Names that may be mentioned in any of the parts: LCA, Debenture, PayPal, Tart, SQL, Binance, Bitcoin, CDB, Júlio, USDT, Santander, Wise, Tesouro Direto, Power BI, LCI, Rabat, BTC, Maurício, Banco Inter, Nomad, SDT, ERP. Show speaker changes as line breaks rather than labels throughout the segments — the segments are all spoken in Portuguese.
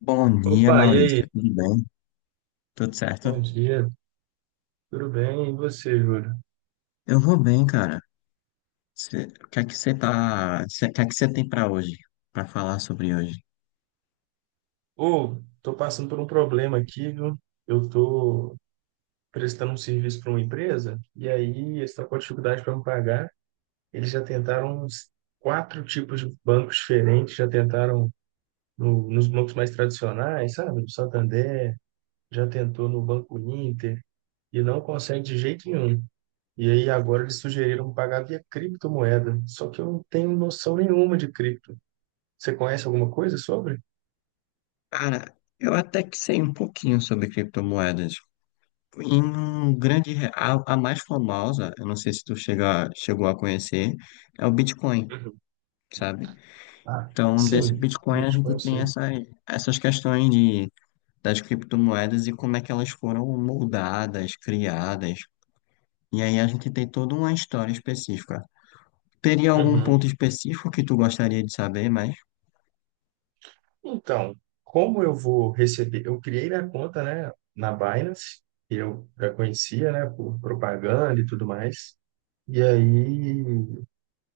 Bom dia,
Opa, e aí?
Maurício. Tudo bem? Tudo certo?
Bom dia, tudo bem? E você, Júlio?
Eu vou bem, cara. O que é que você tem para hoje, para falar sobre hoje?
Ô, tô passando por um problema aqui, viu? Eu tô prestando um serviço para uma empresa e aí eles estão com dificuldade para me pagar. Eles já tentaram uns quatro tipos de bancos diferentes, já tentaram nos bancos mais tradicionais, sabe? No Santander, já tentou no Banco Inter e não consegue de jeito nenhum. E aí agora eles sugeriram pagar via criptomoeda, só que eu não tenho noção nenhuma de cripto. Você conhece alguma coisa sobre?
Cara, eu até que sei um pouquinho sobre criptomoedas. Em um grande, a mais famosa, eu não sei se chegou a conhecer, é o Bitcoin,
Uhum.
sabe?
Ah,
Então, desse
sim,
Bitcoin a
Bitcoin
gente
eu
tem
sei.
essas questões das criptomoedas e como é que elas foram moldadas, criadas. E aí a gente tem toda uma história específica. Teria algum
Uhum.
ponto específico que tu gostaria de saber, mas
Então, como eu vou receber? Eu criei minha conta, né, na Binance, que eu já conhecia, né, por propaganda e tudo mais. E aí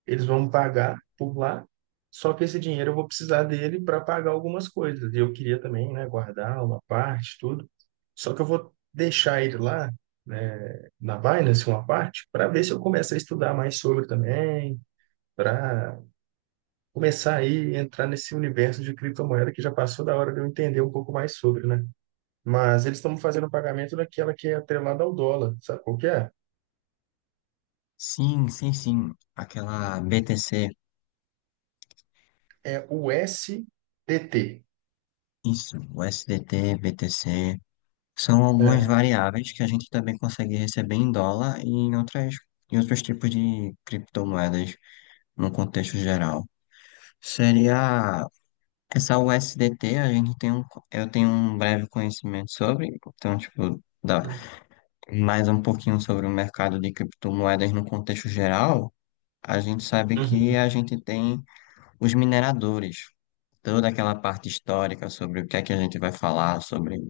eles vão me pagar por lá, só que esse dinheiro eu vou precisar dele para pagar algumas coisas. E eu queria também, né, guardar uma parte, tudo. Só que eu vou deixar ele lá, né, na Binance, uma parte, para ver se eu começo a estudar mais sobre também, para começar aí a entrar nesse universo de criptomoeda que já passou da hora de eu entender um pouco mais sobre, né? Mas eles estão fazendo pagamento daquela que é atrelada ao dólar, sabe qual que é?
sim, sim, sim. Aquela BTC,
É o SDT.
isso, o SDT, BTC, são algumas
É.
variáveis que a gente também consegue receber em dólar e em outras, em outros tipos de criptomoedas no contexto geral. Seria essa USDT, a gente tem um, eu tenho um breve conhecimento sobre, então, tipo, dá mais um pouquinho sobre o mercado de criptomoedas no contexto geral. A gente sabe que
Uhum,
a gente tem os mineradores, toda aquela parte histórica sobre o que é que a gente vai falar, sobre o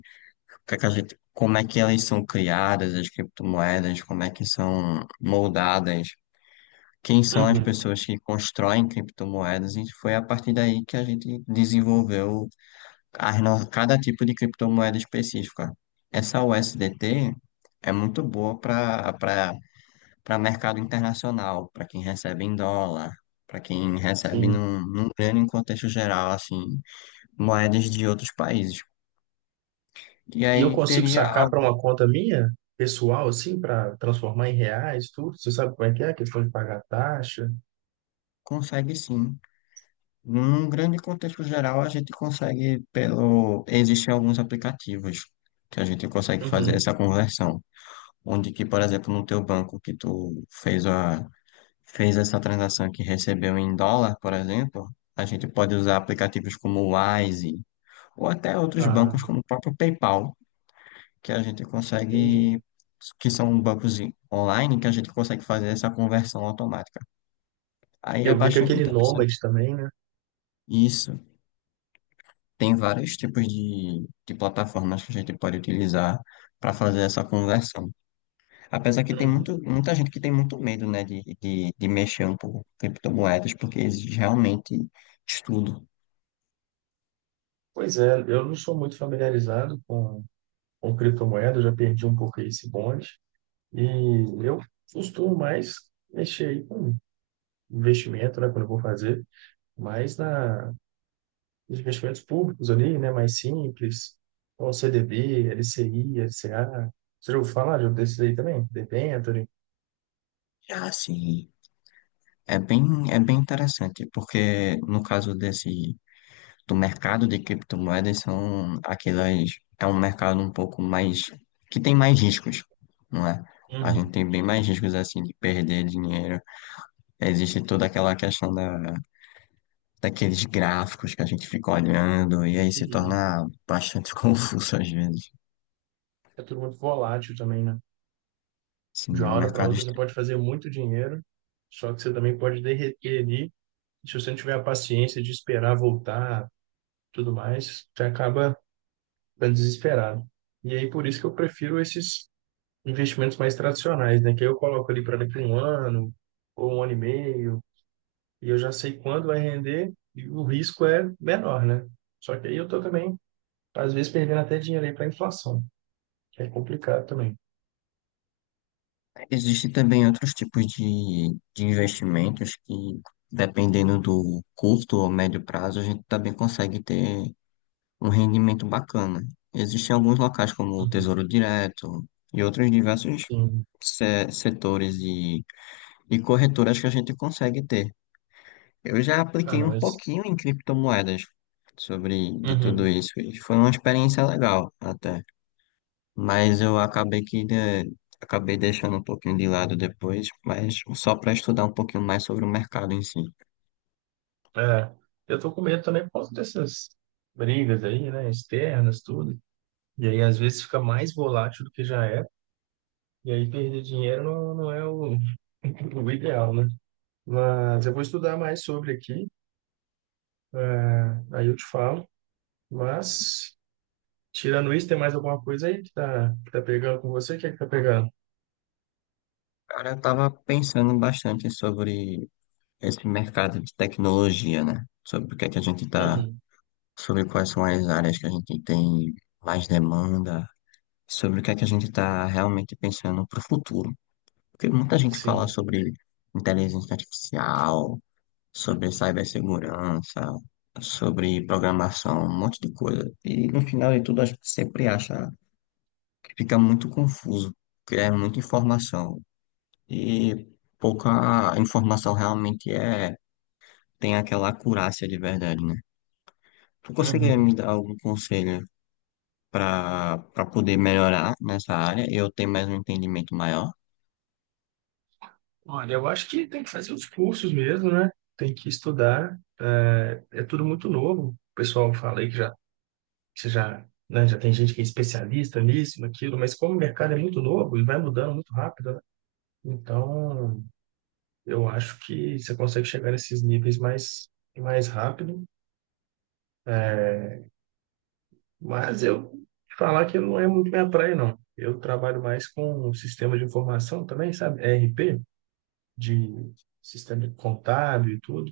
que é que a gente, como é que elas são criadas, as criptomoedas, como é que são moldadas, quem são as
uhum,
pessoas que constroem criptomoedas, e foi a partir daí que a gente desenvolveu as cada tipo de criptomoeda específica. Essa USDT é muito boa para mercado internacional, para quem recebe em dólar, para quem recebe
sim.
num grande contexto geral, assim, moedas de outros países. E
E eu
aí
consigo
teria
sacar para
algo,
uma conta minha, pessoal, assim, para transformar em reais, tudo? Você sabe como é que é a questão de pagar taxa?
consegue sim. Num grande contexto geral, a gente consegue pelo. Existem alguns aplicativos que a gente consegue fazer
Uhum.
essa conversão. Onde que, por exemplo, no teu banco que tu fez a fez essa transação que recebeu em dólar, por exemplo, a gente pode usar aplicativos como o Wise ou até outros
Ah,
bancos como o próprio PayPal, que a gente
entendi.
que são bancos online, que a gente consegue fazer essa conversão automática. Aí é
Eu vi que
bastante
aquele Nomad
interessante.
também, né?
Isso. Tem vários tipos de plataformas que a gente pode utilizar para fazer essa conversão. Apesar que tem
Uhum.
muita gente que tem muito medo, né, de mexer um pouco com criptomoedas, porque exige realmente estudo.
Pois é, eu não sou muito familiarizado com criptomoeda, eu já perdi um pouco esse bonde. E eu costumo mais mexer aí com investimento, né, quando eu vou fazer, mais na, nos investimentos públicos ali, né, mais simples, como CDB, LCI, LCA. Você já ouviu falar um desses aí também? Debenture.
Ah, assim, é bem, é bem interessante, porque no caso desse, do mercado de criptomoedas, são aquelas, é um mercado um pouco mais, que tem mais riscos, não é? A gente
Uhum.
tem bem mais riscos assim de perder dinheiro. Existe toda aquela questão daqueles gráficos que a gente fica olhando e aí se
Uhum.
torna bastante confuso às vezes.
É tudo muito volátil também, né? De
Sim, é
uma
um
hora para
mercado.
outra você pode fazer muito dinheiro, só que você também pode derreter ali. Se você não tiver a paciência de esperar voltar, tudo mais, você acaba para desesperado. E aí por isso que eu prefiro esses investimentos mais tradicionais, né? Que aí eu coloco ali para daqui a um ano ou um ano e meio, e eu já sei quando vai render e o risco é menor, né? Só que aí eu tô também, às vezes, perdendo até dinheiro aí para inflação, que é complicado também.
Existem também outros tipos de investimentos que, dependendo do curto ou médio prazo, a gente também consegue ter um rendimento bacana. Existem alguns locais como o
Uhum.
Tesouro Direto e outros diversos
Sim.
setores e corretoras que a gente consegue ter. Eu já
Ah,
apliquei
não,
um
mas...
pouquinho em criptomoedas sobre de tudo
Uhum.
isso e foi uma experiência legal até, mas eu acabei que né, acabei deixando um pouquinho de lado depois, mas só para estudar um pouquinho mais sobre o mercado em si.
É, eu tô com medo também por causa dessas brigas aí, né? Externas, tudo. E aí, às vezes, fica mais volátil do que já era. E aí perder dinheiro não, não é o, o ideal, né? Mas eu vou estudar mais sobre aqui, é, aí eu te falo. Mas, tirando isso, tem mais alguma coisa aí que tá, pegando com você? O que é que tá pegando?
Cara, eu tava pensando bastante sobre esse mercado de tecnologia, né? Sobre o que é que a gente tá,
Uhum.
sobre quais são as áreas que a gente tem mais demanda, sobre o que é que a gente tá realmente pensando para o futuro. Porque muita gente fala
Sim.
sobre inteligência artificial, sobre cibersegurança, sobre programação, um monte de coisa. E no final de tudo, a gente sempre acha que fica muito confuso, porque é muita informação. E pouca informação realmente é, tem aquela acurácia de verdade, né? Tu conseguiria me
Uhum.
dar algum conselho para poder melhorar nessa área e eu ter mais um entendimento maior?
Olha, eu acho que tem que fazer os cursos mesmo, né? Tem que estudar. É, é tudo muito novo. O pessoal fala aí que já, né, já tem gente que é especialista nisso, naquilo, mas como o mercado é muito novo e vai mudando muito rápido, né? Então, eu acho que você consegue chegar nesses níveis mais rápido, mas eu falar que não é muito minha praia, não. Eu trabalho mais com o sistema de informação também, sabe? ERP, de sistema contábil e tudo.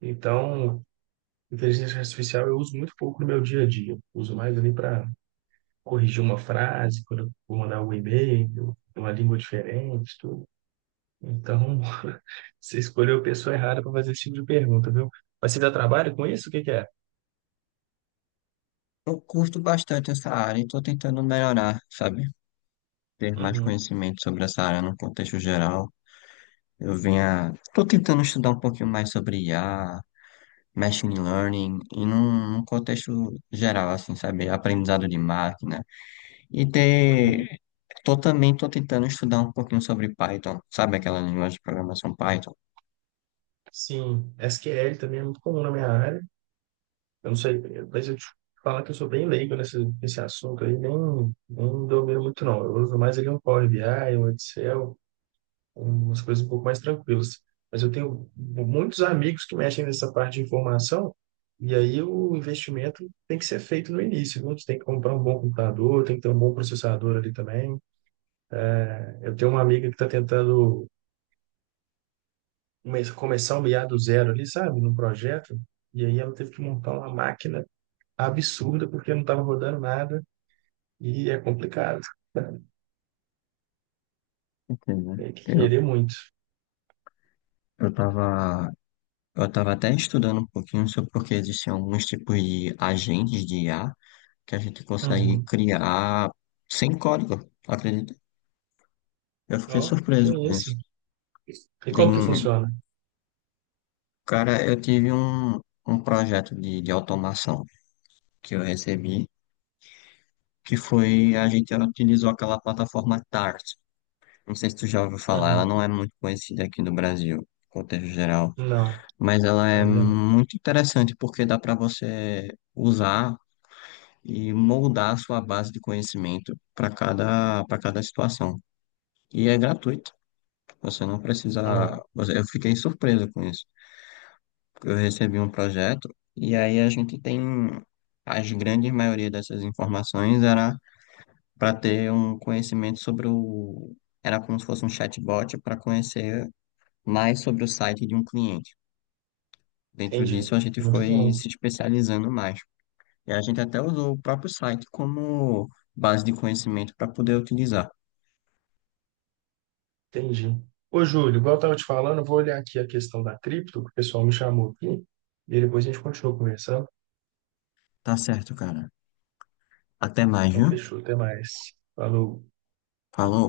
Então, inteligência artificial eu uso muito pouco no meu dia a dia. Uso mais ali para corrigir uma frase, quando eu vou mandar um e-mail, uma língua diferente, tudo. Então, você escolheu a pessoa errada para fazer esse tipo de pergunta, viu? Mas você dá trabalho com isso? O que que é?
Eu curto bastante essa área e estou tentando melhorar, sabe? Ter mais
Uhum.
conhecimento sobre essa área no contexto geral. Tô tentando estudar um pouquinho mais sobre IA, machine learning, e num contexto geral, assim, sabe? Aprendizado de máquina. E
Uhum.
ter, tô tentando estudar um pouquinho sobre Python, sabe aquela linguagem de programação Python?
Sim, SQL também é muito comum na minha área. Eu não sei, mas eu te falo que eu sou bem leigo nesse assunto aí, nem domino muito não. Eu uso mais ali um Power BI, um Excel, umas coisas um pouco mais tranquilas. Mas eu tenho muitos amigos que mexem nessa parte de informação, e aí o investimento tem que ser feito no início, viu? Você tem que comprar um bom computador, tem que ter um bom processador ali também. Eu tenho uma amiga que está tentando começar o IA do zero ali, sabe, no projeto. E aí ela teve que montar uma máquina absurda porque não estava rodando nada e é complicado.
Entendeu?
Tem que querer muito.
Eu tava, eu tava até estudando um pouquinho sobre porque existem alguns tipos de agentes de IA que a gente consegue
Uhum.
criar sem código. Acredito. Eu fiquei
Ó, que
surpreso
é
com
isso?
isso.
E como que
Tem-
funciona?
cara, um projeto de automação que eu recebi, que foi, a gente utilizou aquela plataforma Tart. Não sei se tu já ouviu falar, ela
Uhum.
não é muito conhecida aqui no Brasil, contexto geral,
Não,
mas ela é
ainda não.
muito interessante porque dá para você usar e moldar a sua base de conhecimento para cada situação. E é gratuito, você não precisa.
Ó,
Eu fiquei surpreso com isso. Eu recebi um projeto e aí a gente tem as grandes maioria dessas informações era para ter um conhecimento sobre o, era como se fosse um chatbot para conhecer mais sobre o site de um cliente. Dentro
entendi.
disso a gente
Muito
foi
bom.
se especializando mais. E a gente até usou o próprio site como base de conhecimento para poder utilizar.
Entendi. Ô, Júlio, igual eu estava te falando, eu vou olhar aqui a questão da cripto, que o pessoal me chamou aqui, e depois a gente continua conversando.
Tá certo, cara. Até mais,
Então,
viu?
fechou. Até mais. Falou.
Falou.